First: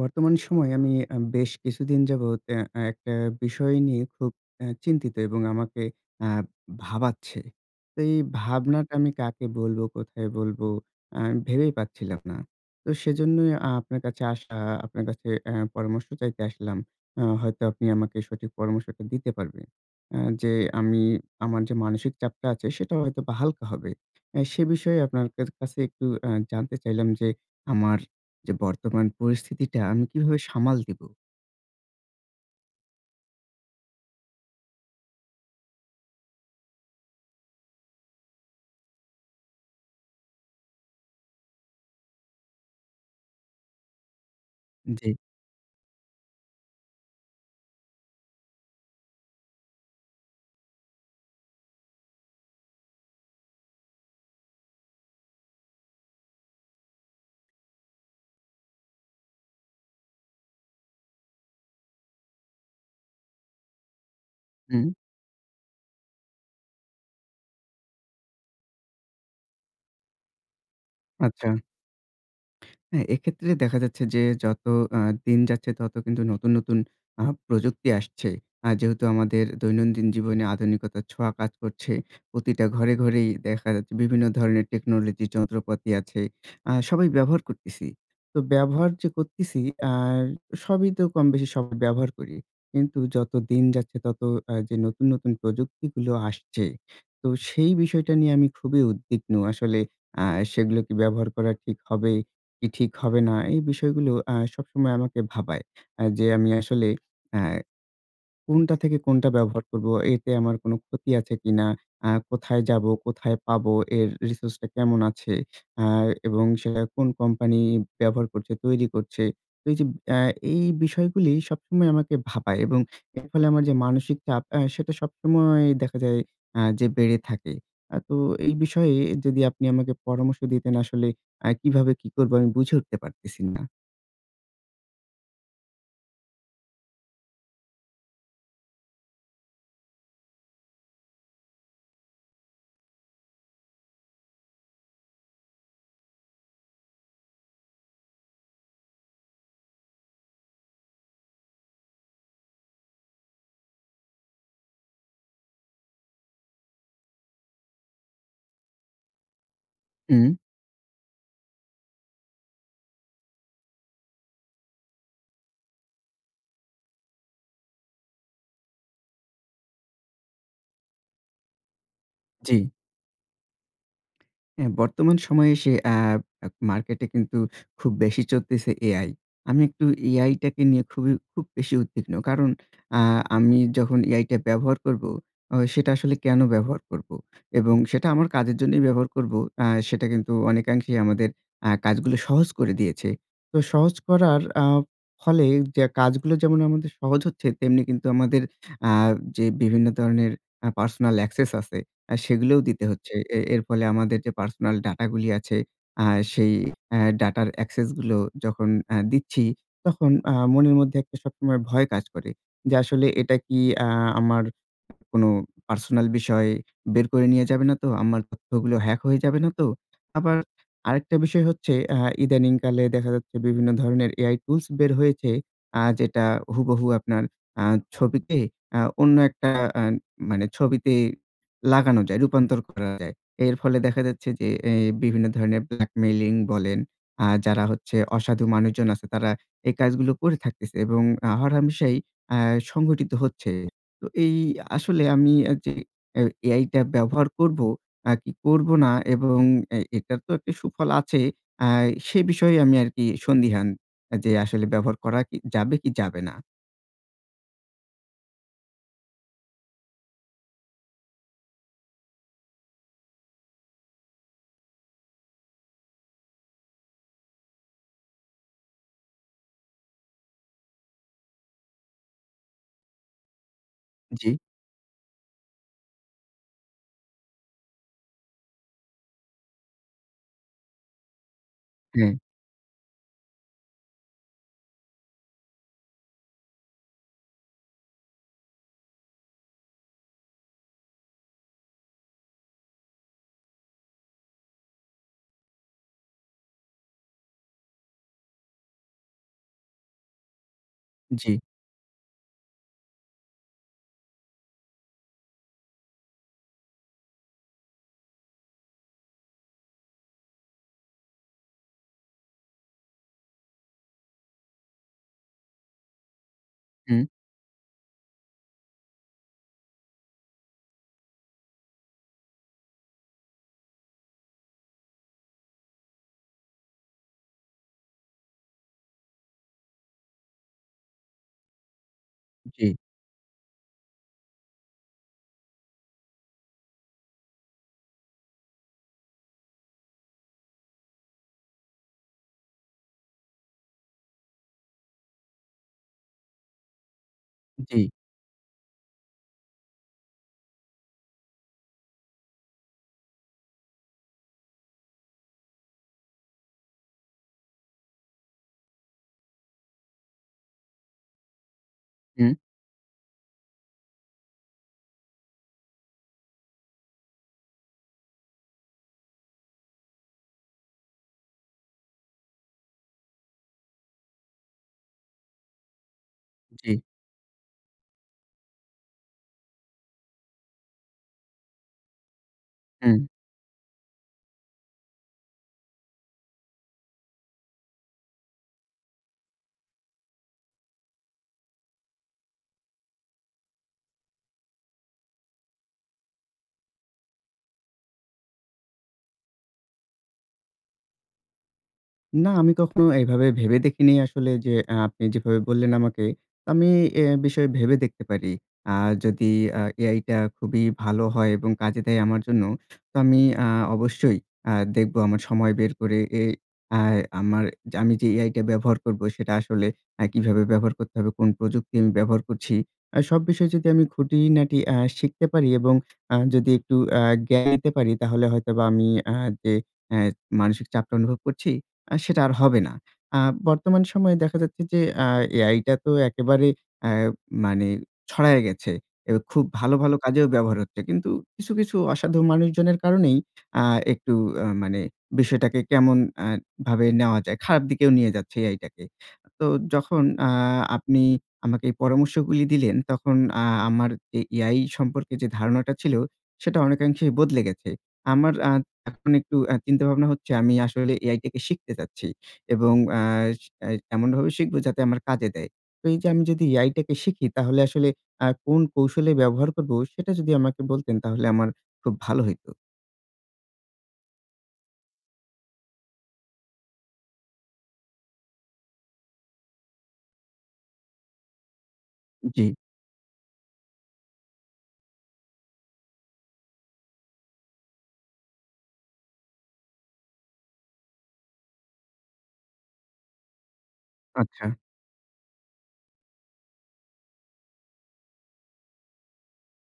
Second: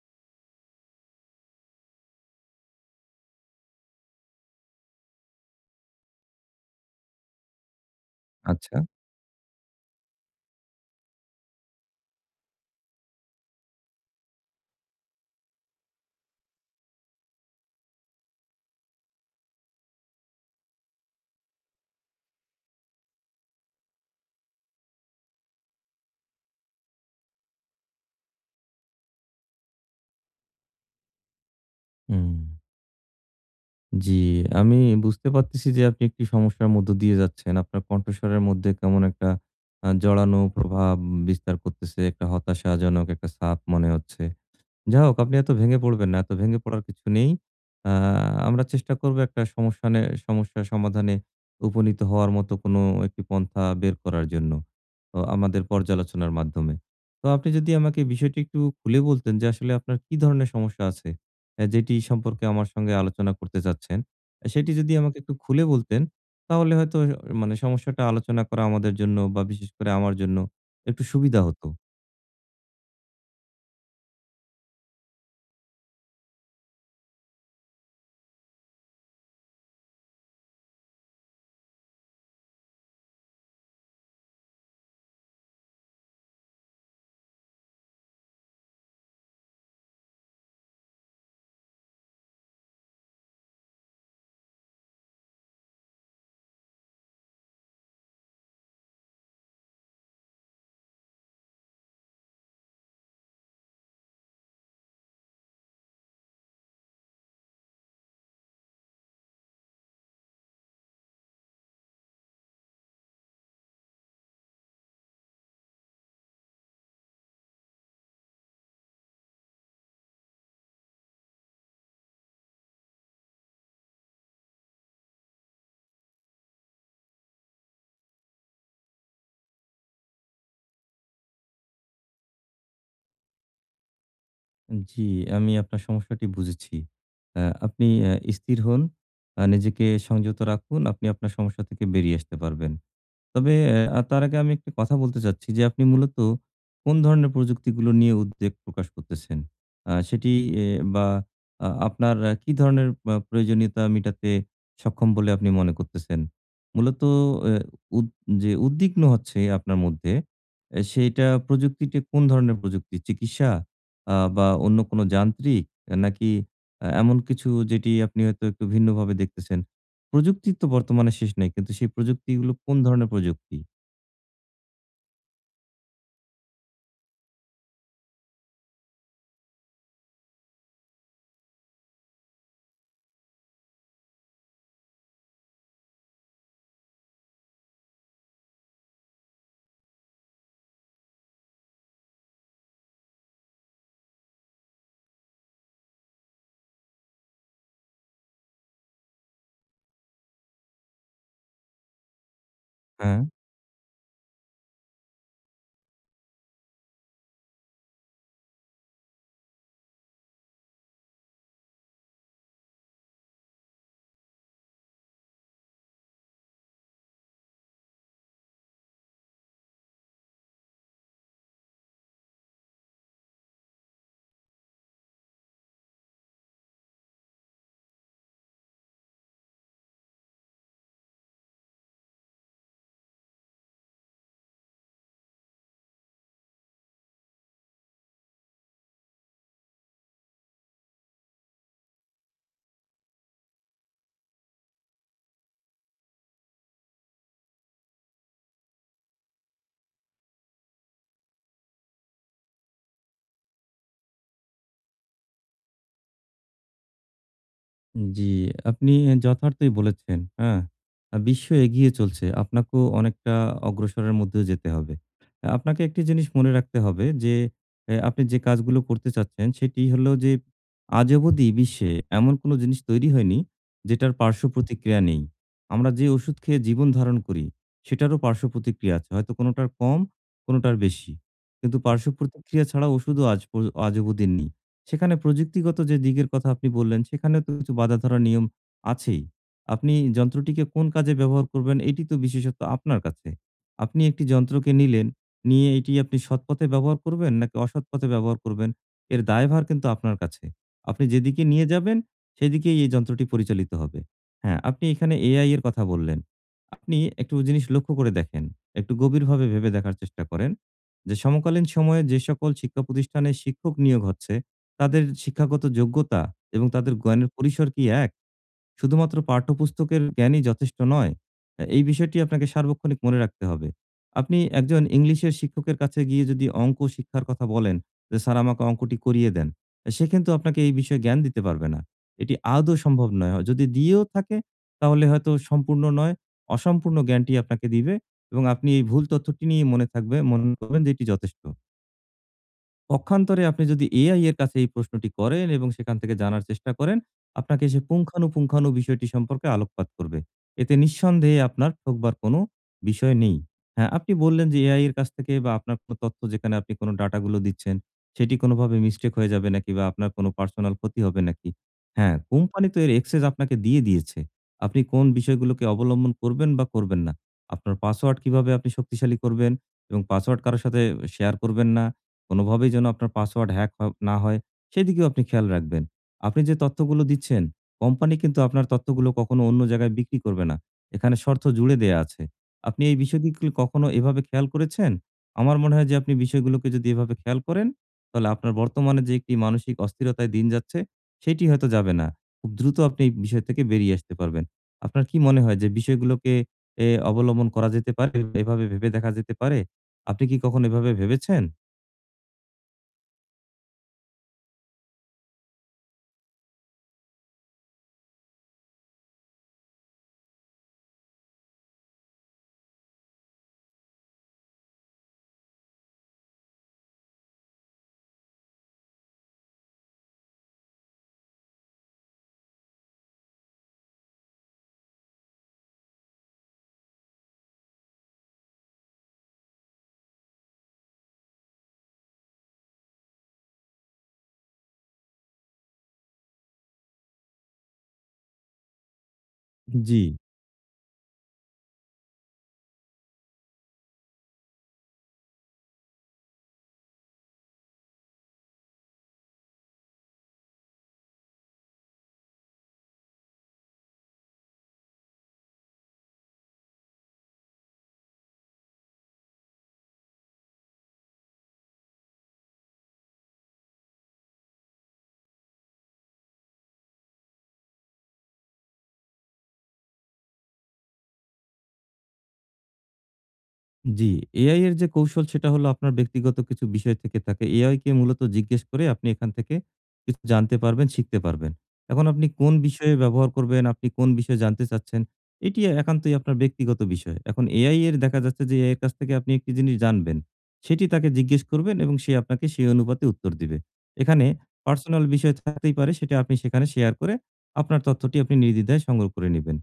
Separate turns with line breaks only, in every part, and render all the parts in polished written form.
বর্তমান সময়ে আমি বেশ কিছুদিন যাবৎ অ্যা আ একটা বিষয় নিয়ে খুব চিন্তিত এবং আমাকে আ ভাবাচ্ছে। তো এই
আচ্ছা।
ভাবনাটা আমি কাকে বলবো, কোথায় বলবো আ ভেবেই পাচ্ছিলাম না। তো সেজন্যই আপনার কাছে আসা, আপনার কাছে পরামর্শ চাইতে আসলাম। হয়তো আপনি আমাকে সঠিক পরামর্শটা দিতে পারবেন। যে আমি আমার যে মানসিক চাপটা আছে সেটা হয়তোবা হালকা হবে। সে বিষয়ে আপনার কাছে একটু জানতে চাইলাম যে আমার যে বর্তমান পরিস্থিতিটা আমি কিভাবে সামাল দিব?
হুম, জি, আমি বুঝতে পারতেছি যে আপনি একটি সমস্যার মধ্য দিয়ে যাচ্ছেন। আপনার কণ্ঠস্বরের মধ্যে কেমন একটা জড়ানো প্রভাব বিস্তার করতেছে। একটা হতাশাজনক একটা ছাপ মনে হচ্ছে। যাই
জি।
হোক, আপনি এত ভেঙে পড়বেন না। এত ভেঙে পড়ার কিছু নেই। আ আমরা চেষ্টা করব একটা সমস্যা সমাধানে উপনীত হওয়ার মতো কোনো একটি পন্থা বের করার জন্য আমাদের পর্যালোচনার মাধ্যমে। তো আপনি যদি আমাকে বিষয়টি একটু খুলে বলতেন যে আসলে আপনার কি ধরনের সমস্যা আছে? যেটি সম্পর্কে আমার সঙ্গে আলোচনা করতে চাচ্ছেন। আহ, সেটি
হুম,
যদি আমাকে একটু খুলে বলতেন, তাহলে হয়তো মানে সমস্যাটা আলোচনা করা আমাদের জন্য বা বিশেষ করে আমার জন্য একটু সুবিধা
আচ্ছা।
হতো।
হ্যাঁ, এক্ষেত্রে দেখা যাচ্ছে যে যত আ দিন যাচ্ছে তত কিন্তু নতুন, নতুন প্রযুক্তি আসছে। যেহেতু আমাদের দৈনন্দিন জীবনে আধুনিকতার ছোঁয়া কাজ করছে। প্রতিটা ঘরে, ঘরেই দেখা যাচ্ছে বিভিন্ন ধরনের টেকনোলজি যন্ত্রপাতি আছে। সবাই ব্যবহার করতেছি। তো ব্যবহার যে করতেছি আর সবই তো কম বেশি সবাই ব্যবহার করি। কিন্তু যত দিন যাচ্ছে তত যে নতুন, নতুন প্রযুক্তিগুলো আসছে। তো সেই বিষয়টা নিয়ে আমি খুবই উদ্বিগ্ন। আসলে আ সেগুলো কি ব্যবহার করা ঠিক হবে? কি ঠিক হবে না? এই বিষয়গুলো সবসময় আমাকে ভাবায়। যে আমি আসলে অ্যা কোনটা থেকে কোনটা ব্যবহার করব? এতে আমার কোনো ক্ষতি আছে কিনা? কোথায় যাব? কোথায় পাবো? এর রিসোর্স টা কেমন আছে? আ এবং সেটা কোন কোম্পানি ব্যবহার করছে, তৈরি করছে? তো এই যে আ এই বিষয়গুলি সবসময় আমাকে ভাবায় এবং এর ফলে আমার যে মানসিক চাপ সেটা সবসময় দেখা যায় যে বেড়ে থাকে। তো এই বিষয়ে যদি আপনি আমাকে পরামর্শ দিতেন আসলে কিভাবে কি করব আমি বুঝে উঠতে পারতেছি না।
জি, আমি আপনার সমস্যাটি বুঝেছি। আ আপনি আ স্থির হোন, নিজেকে সংযত রাখুন। আপনি আপনার সমস্যা থেকে বেরিয়ে আসতে পারবেন। তবে তার আগে আমি একটা কথা বলতে চাচ্ছি যে, আপনি মূলত কোন ধরনের প্রযুক্তিগুলো নিয়ে উদ্বেগ প্রকাশ করতেছেন? সেটি এ বা আ আপনার আ কি ধরনের প্রয়োজনীয়তা মিটাতে সক্ষম বলে আপনি মনে করতেছেন? মূলত এ উদ যে উদ্বিগ্ন হচ্ছে আপনার মধ্যে,
হুম,
সেইটা প্রযুক্তিটি কোন ধরনের প্রযুক্তি? চিকিৎসা বা অন্য কোনো যান্ত্রিক নাকি এমন কিছু যেটি আপনি হয়তো একটু ভিন্নভাবে দেখতেছেন? প্রযুক্তির তো বর্তমানে শেষ নাই। কিন্তু সেই প্রযুক্তিগুলো
জি।
কোন ধরনের প্রযুক্তি?
হ্যাঁ, বর্তমান সময়ে এসে আ আ মার্কেটে কিন্তু খুব বেশি চলতেছে AI। আমি একটু AI টাকে নিয়ে খুবই খুব বেশি উদ্বিগ্ন। কারণ আ আমি যখন AI টা ব্যবহার করব, সেটা আসলে কেন ব্যবহার করব? এবং সেটা আমার কাজের জন্যই ব্যবহার করব। সেটা কিন্তু অনেকাংশেই আমাদের কাজগুলো সহজ করে দিয়েছে। তো সহজ করার ফলে যে কাজগুলো যেমন আমাদের সহজ হচ্ছে, তেমনি কিন্তু আমাদের আ যে বিভিন্ন ধরনের পার্সোনাল অ্যাক্সেস আছে সেগুলোও দিতে হচ্ছে।
হ্যাঁ?
এর ফলে আমাদের যে পার্সোনাল ডাটা গুলি আছে, আ সেই ডাটার অ্যাক্সেস গুলো যখন দিচ্ছি, তখন মনের মধ্যে একটা সবসময় ভয় কাজ করে। যে আসলে এটা কি আ আমার কোনো পার্সোনাল বিষয় বের করে নিয়ে যাবে না তো? আমার তথ্যগুলো হ্যাক হয়ে যাবে না তো? আবার আরেকটা বিষয় হচ্ছে ইদানিংকালে দেখা যাচ্ছে বিভিন্ন ধরনের AI টুলস বের হয়েছে। যেটা হুবহু আপনার আ ছবিকে অন্য একটা আ মানে ছবিতে লাগানো যায়, রূপান্তর করা যায়। এর ফলে দেখা যাচ্ছে যে বিভিন্ন ধরনের ব্ল্যাকমেইলিং বলেন, যারা হচ্ছে অসাধু মানুষজন আছে তারা এই কাজগুলো করে থাকতেছে এবং হরহামেশাই আ সংঘটিত হচ্ছে। তো এই আসলে আমি যে এ এআইটা ব্যবহার করব, কি করব না এবং এটার তো একটা সুফল আছে। আ সে বিষয়ে আমি আরকি সন্দিহান যে আসলে ব্যবহার করা কি যাবে কি যাবে না।
জি, আপনি যথার্থই বলেছেন, হ্যাঁ? বিশ্ব এগিয়ে চলছে। আপনাকেও অনেকটা অগ্রসরের মধ্যেও যেতে হবে। আপনাকে একটি জিনিস মনে রাখতে হবে যে, আপনি যে কাজগুলো করতে চাচ্ছেন, সেটি হলো যে আজ অবধি বিশ্বে এমন কোনো জিনিস তৈরি হয়নি, যেটার
জি,
পার্শ্ব প্রতিক্রিয়া নেই। আমরা যে ওষুধ খেয়ে জীবন ধারণ করি, সেটারও পার্শ্ব প্রতিক্রিয়া আছে। হয়তো কোনোটার কম, কোনোটার বেশি। কিন্তু পার্শ্ব
হ্যাঁ,
প্রতিক্রিয়া ছাড়া ওষুধও আজ অবধি নেই। সেখানে প্রযুক্তিগত যে দিকের কথা আপনি বললেন, সেখানেও তো কিছু বাঁধা ধরা নিয়ম আছেই। আপনি যন্ত্রটিকে কোন কাজে ব্যবহার করবেন, এটি তো বিশেষত আপনার কাছে। আপনি একটি যন্ত্রকে নিলেন, নিয়ে এটি আপনি সৎ পথে ব্যবহার করবেন নাকি অসৎ পথে ব্যবহার করবেন, এর দায়ভার কিন্তু আপনার কাছে। আপনি
জি,
যেদিকে নিয়ে যাবেন, সেদিকেই এই যন্ত্রটি পরিচালিত হবে। হ্যাঁ, আপনি এখানে এআই এর কথা বললেন। আপনি একটু জিনিস লক্ষ্য করে দেখেন, একটু গভীরভাবে ভেবে দেখার চেষ্টা করেন যে সমকালীন সময়ে যে সকল শিক্ষা প্রতিষ্ঠানে শিক্ষক নিয়োগ হচ্ছে তাদের শিক্ষাগত যোগ্যতা এবং তাদের
হুম,
জ্ঞানের পরিসর কি এক? শুধুমাত্র পাঠ্যপুস্তকের জ্ঞানই যথেষ্ট নয়। এই বিষয়টি আপনাকে সার্বক্ষণিক মনে রাখতে হবে। আপনি একজন ইংলিশের শিক্ষকের কাছে গিয়ে যদি অঙ্ক শিক্ষার কথা বলেন যে, "স্যার আমাকে অঙ্কটি করিয়ে দেন।" সে কিন্তু আপনাকে এই বিষয়ে জ্ঞান দিতে পারবে না। এটি
জি,
আদৌ সম্ভব নয়। যদি দিয়েও থাকে তাহলে হয়তো সম্পূর্ণ নয়, অসম্পূর্ণ জ্ঞানটি আপনাকে দিবে এবং আপনি এই ভুল তথ্যটি নিয়ে মনে থাকবে মনে করবেন যে এটি যথেষ্ট। পক্ষান্তরে আপনি যদি AI এর কাছে এই প্রশ্নটি করেন এবং সেখান থেকে জানার চেষ্টা করেন, আপনাকে
জি,
সে পুঙ্খানুপুঙ্খানু বিষয়টি সম্পর্কে আলোকপাত করবে। এতে নিঃসন্দেহে আপনার ঠকবার কোনো বিষয় নেই। হ্যাঁ, আপনি বললেন যে AI এর কাছ থেকে বা আপনার কোনো তথ্য যেখানে আপনি কোনো ডাটাগুলো দিচ্ছেন, সেটি কোনোভাবে মিস্টেক হয়ে যাবে নাকি বা আপনার কোনো পার্সোনাল ক্ষতি হবে নাকি? হ্যাঁ,
হুম,
কোম্পানি তো এর অ্যাক্সেস আপনাকে দিয়ে দিয়েছে। আপনি কোন বিষয়গুলোকে অবলম্বন করবেন বা করবেন না। আপনার পাসওয়ার্ড কিভাবে আপনি শক্তিশালী করবেন এবং পাসওয়ার্ড কারো সাথে শেয়ার করবেন না। কোনোভাবেই যেন আপনার পাসওয়ার্ড হ্যাক হ না হয়, সেদিকেও আপনি খেয়াল রাখবেন। আপনি যে
জি,
তথ্যগুলো দিচ্ছেন, কোম্পানি কিন্তু আপনার তথ্যগুলো কখনো অন্য জায়গায় বিক্রি করবে না। এখানে শর্ত জুড়ে দেয়া আছে। আপনি এই
হুম।
বিষয়গুলি কখনো এভাবে খেয়াল করেছেন? আমার মনে হয় যে আপনি বিষয়গুলোকে যদি এভাবে খেয়াল করেন, তাহলে আপনার বর্তমানে যে একটি মানসিক অস্থিরতায় দিন যাচ্ছে, সেটি হয়তো যাবে না। খুব দ্রুত আপনি এই বিষয় থেকে বেরিয়ে আসতে পারবেন। আপনার কি মনে হয় যে বিষয়গুলোকে অবলম্বন করা যেতে পারে? এভাবে ভেবে দেখা যেতে পারে? আপনি কি কখনো এভাবে ভেবেছেন?
না, আমি কখনো এভাবে ভেবে দেখিনি আসলে যে আপনি যেভাবে বললেন আমাকে, আমি এ বিষয়ে ভেবে দেখতে পারি। আ যদি AI টা খুবই ভালো হয় এবং কাজে দেয় আমার জন্য, তো আমি অবশ্যই দেখব আমার সময় বের করে এ আ আমার আমি যে AI টা ব্যবহার করব সেটা আসলে কিভাবে ব্যবহার করতে হবে, কোন প্রযুক্তি আমি ব্যবহার করছি। সব বিষয়ে যদি আমি খুঁটিনাটি শিখতে পারি এবং যদি একটু জ্ঞান নিতে পারি তাহলে হয়তোবা আমি যে অ্যা মানসিক চাপটা অনুভব করছি সেটা আর হবে না। আ বর্তমান সময়ে দেখা যাচ্ছে যে আ এআইটা তো একেবারে আ মানে ছড়ায় গেছে। খুব ভালো, ভালো
জি,
কাজেও ব্যবহার হচ্ছে। কিন্তু কিছু, কিছু অসাধু মানুষজনের কারণেই আ একটু মানে বিষয়টাকে কেমন আ ভাবে নেওয়া যায়, খারাপ দিকেও নিয়ে যাচ্ছে এআইটাকে। তো যখন আপনি আমাকে এই পরামর্শগুলি দিলেন, তখন আমার যে এআই সম্পর্কে যে ধারণাটা ছিল, সেটা অনেকাংশেই বদলে গেছে। আমার এখন একটু চিন্তাভাবনা হচ্ছে আমি আসলে AI টাকে শিখতে চাচ্ছি এবং আ সি আ এমনভাবে শিখব যাতে আমার কাজে দেয়। তো এই যে আমি যদি AI টাকে শিখি তাহলে আসলে কোন কৌশলে ব্যবহার করব সেটা যদি আমাকে বলতেন তাহলে আমার খুব ভালো হইতো।
জি। এআই এর যে কৌশল সেটা হলো আপনার ব্যক্তিগত কিছু বিষয় থেকে থাকে। এআই কে মূলত জিজ্ঞেস করে আপনি এখান থেকে কিছু জানতে পারবেন, শিখতে পারবেন। এখন আপনি
জি,
কোন বিষয়ে ব্যবহার করবেন, আপনি কোন বিষয়ে জানতে চাচ্ছেন, এটি একান্তই আপনার ব্যক্তিগত বিষয়। এখন এআই এর দেখা যাচ্ছে যে এআই এর কাছ থেকে আপনি একটি জিনিস জানবেন। সেটি তাকে জিজ্ঞেস করবেন এবং সে আপনাকে সেই অনুপাতে উত্তর দিবে। এখানে
আচ্ছা,
পার্সোনাল বিষয় থাকতেই পারে সেটা আপনি সেখানে শেয়ার করে আপনার তথ্যটি আপনি নির্দ্বিধায় সংগ্রহ করে নিবেন।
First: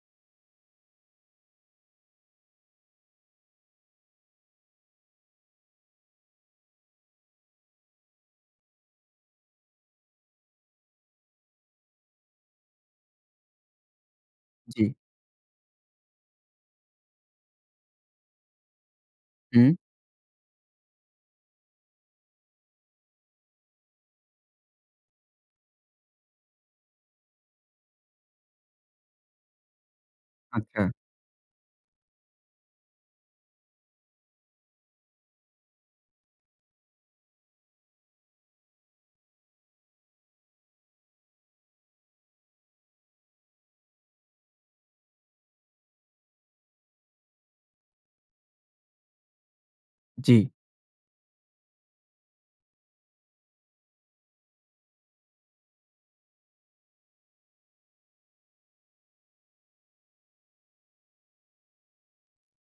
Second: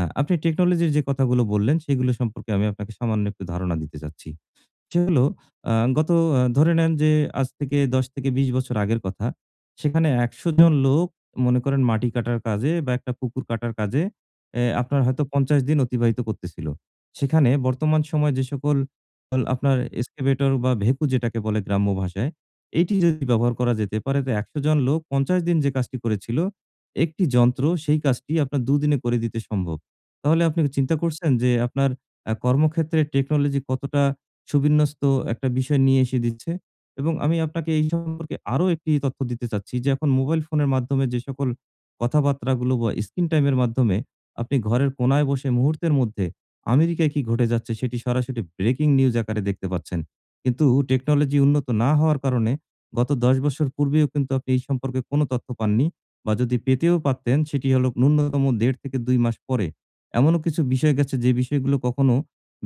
আপনি টেকনোলজির যে কথাগুলো বললেন, সেগুলো সম্পর্কে আমি আপনাকে সামান্য একটু ধারণা দিতে চাচ্ছি। সে হলো আ গত আ ধরে নেন যে আজ থেকে ১০ থেকে ২০ বছর আগের কথা। সেখানে ১০০ জন লোক মনে করেন মাটি কাটার কাজে বা একটা পুকুর কাটার কাজে
জি,
আপনার হয়তো ৫০ দিন অতিবাহিত করতেছিল। সেখানে বর্তমান সময়ে যে সকল
হুম,
আপনার এক্সকেভেটর বা ভেকু যেটাকে বলে গ্রাম্য ভাষায়, এইটি যদি ব্যবহার করা যেতে পারে তো ১০০ জন লোক ৫০ দিন যে কাজটি করেছিল, একটি যন্ত্র সেই কাজটি আপনার দুদিনে করে দিতে সম্ভব। তাহলে আপনি
আচ্ছা,
চিন্তা করছেন যে আপনার কর্মক্ষেত্রে টেকনোলজি কতটা সুবিন্যস্ত একটা বিষয় নিয়ে এসে দিচ্ছে এবং আমি আপনাকে এই সম্পর্কে আরো একটি তথ্য দিতে চাচ্ছি যে এখন মোবাইল ফোনের মাধ্যমে যে সকল কথাবার্তাগুলো বা স্ক্রিন টাইমের মাধ্যমে আপনি ঘরের কোনায় বসে মুহূর্তের মধ্যে আমেরিকায় কি ঘটে যাচ্ছে সেটি সরাসরি ব্রেকিং নিউজ আকারে দেখতে পাচ্ছেন।
জি,
কিন্তু টেকনোলজি উন্নত না হওয়ার কারণে গত ১০ বছর পূর্বেও কিন্তু আপনি এই সম্পর্কে কোনো তথ্য পাননি বা যদি পেতেও পারতেন সেটি হলো ন্যূনতম ১.৫ থেকে ২ মাস পরে। এমনও কিছু বিষয় গেছে যে বিষয়গুলো কখনো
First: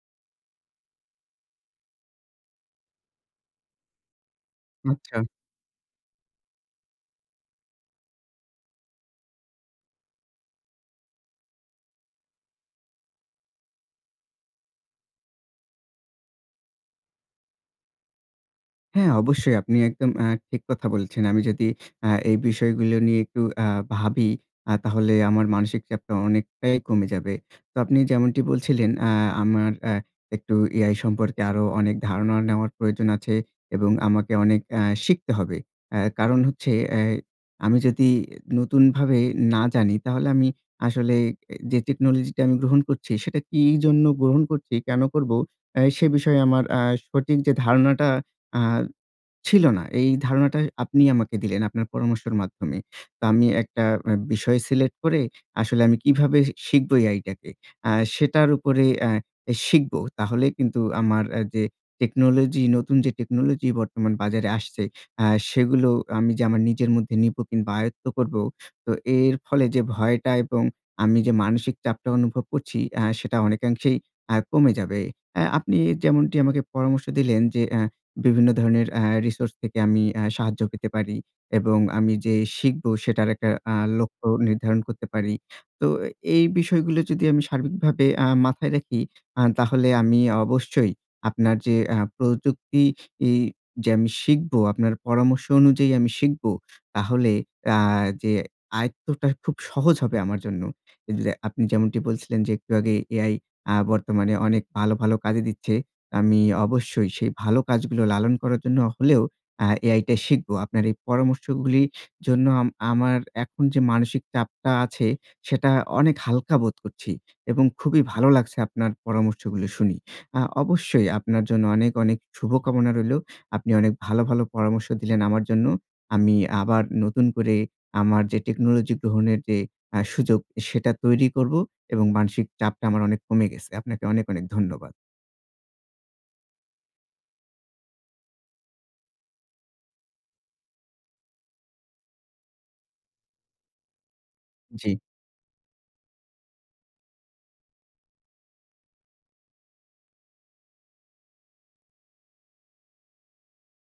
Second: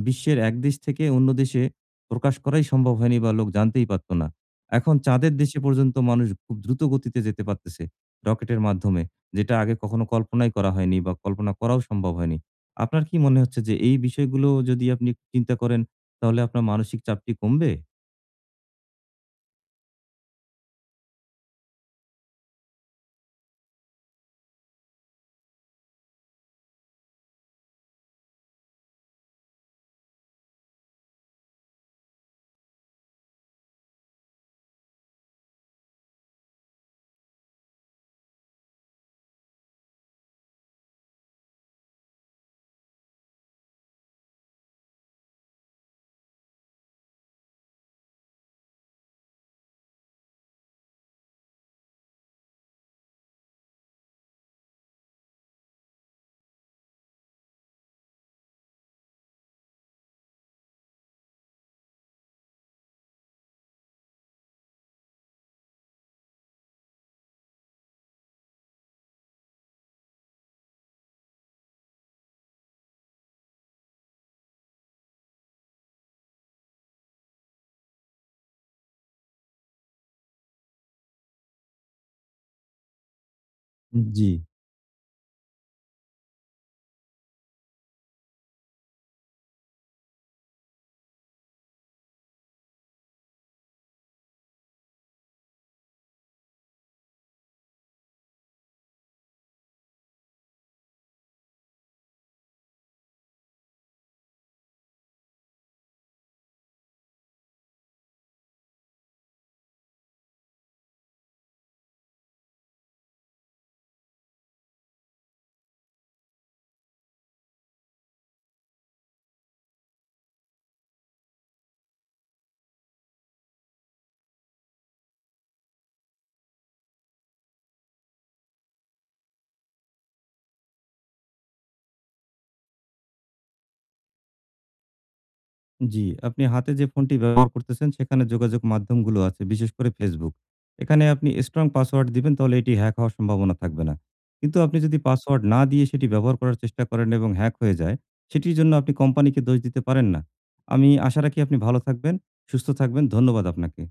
বিশ্বের এক দেশ থেকে অন্য দেশে প্রকাশ করাই সম্ভব হয়নি বা লোক জানতেই পারত না। এখন
আচ্ছা।
চাঁদের দেশে পর্যন্ত মানুষ খুব দ্রুত গতিতে যেতে পারতেছে রকেটের মাধ্যমে। যেটা আগে কখনো কল্পনাই করা হয়নি বা কল্পনা করাও সম্ভব হয়নি। আপনার কি মনে হচ্ছে যে এই বিষয়গুলো যদি আপনি একটু চিন্তা করেন তাহলে আপনার মানসিক চাপটি কমবে?
হ্যাঁ, অবশ্যই আপনি একদম ঠিক কথা বলেছেন। আমি যদি এই বিষয়গুলো নিয়ে একটু ভাবি তাহলে আমার মানসিক চাপটা অনেকটাই কমে যাবে। তো আপনি যেমনটি বলছিলেন আমার একটু AI সম্পর্কে আরো অনেক ধারণা নেওয়ার প্রয়োজন আছে এবং আমাকে অনেক শিখতে হবে। কারণ হচ্ছে আমি যদি নতুনভাবে না জানি তাহলে আমি আসলে যে টেকনোলজিটা আমি গ্রহণ করছি সেটা কি জন্য গ্রহণ করছি, কেন করব? সে বিষয়ে আমার সঠিক যে ধারণাটা আ ছিল না। এই ধারণাটা আপনি আমাকে দিলেন আপনার পরামর্শের মাধ্যমে। তো আমি একটা বিষয় সিলেক্ট করে আসলে আমি কিভাবে শিখব এআইটাকে, সেটার উপরে শিখব। তাহলে কিন্তু আমার যে টেকনোলজি, নতুন যে টেকনোলজি বর্তমান বাজারে আসছে, আ সেগুলো আমি যে আমার নিজের মধ্যে নিব কিংবা আয়ত্ত করব, তো এর ফলে যে ভয়টা এবং আমি যে মানসিক চাপটা অনুভব করছি, সেটা অনেকাংশেই কমে যাবে। আপনি যেমনটি আমাকে পরামর্শ দিলেন যে বিভিন্ন ধরনের রিসোর্স থেকে আমি সাহায্য পেতে পারি এবং আমি যে শিখবো সেটার একটা লক্ষ্য
জি।
নির্ধারণ করতে পারি। তো এই বিষয়গুলো যদি আমি সার্বিকভাবে মাথায় রাখি, তাহলে আমি অবশ্যই আপনার যে প্রযুক্তি ই যে আমি শিখবো, আপনার পরামর্শ অনুযায়ী আমি শিখবো, তাহলে আ যে আয়ত্তটা খুব সহজ হবে আমার জন্য। এই যে আপনি যেমনটি বলছিলেন যে একটু আগে এআই বর্তমানে অনেক ভালো, ভালো কাজে দিচ্ছে। আমি অবশ্যই সেই ভালো কাজগুলো লালন করার জন্য হলেও AI টা শিখবো। আপনার এই পরামর্শগুলির জন্য আমার এখন যে মানসিক চাপটা আছে সেটা অনেক হালকা বোধ করছি এবং খুবই ভালো লাগছে আপনার পরামর্শগুলো শুনি। অবশ্যই আপনার জন্য অনেক, অনেক শুভকামনা রইলো। আপনি অনেক ভালো, ভালো পরামর্শ দিলেন আমার জন্য। আমি আবার নতুন করে আমার যে টেকনোলজি গ্রহণের যে সুযোগ সেটা তৈরি করবো এবং মানসিক চাপটা আমার অনেক কমে গেছে। আপনাকে অনেক, অনেক ধন্যবাদ।
জি, আপনি হাতে যে ফোনটি ব্যবহার করতেছেন সেখানে যোগাযোগ মাধ্যমগুলো আছে, বিশেষ করে Facebook। এখানে আপনি স্ট্রং পাসওয়ার্ড দিবেন তাহলে এটি হ্যাক হওয়ার সম্ভাবনা থাকবে না। কিন্তু আপনি
জি।
যদি পাসওয়ার্ড না দিয়ে সেটি ব্যবহার করার চেষ্টা করেন এবং হ্যাক হয়ে যায়, সেটির জন্য আপনি কোম্পানিকে দোষ দিতে পারেন না। আমি আশা রাখি আপনি ভালো থাকবেন, সুস্থ থাকবেন। ধন্যবাদ আপনাকে।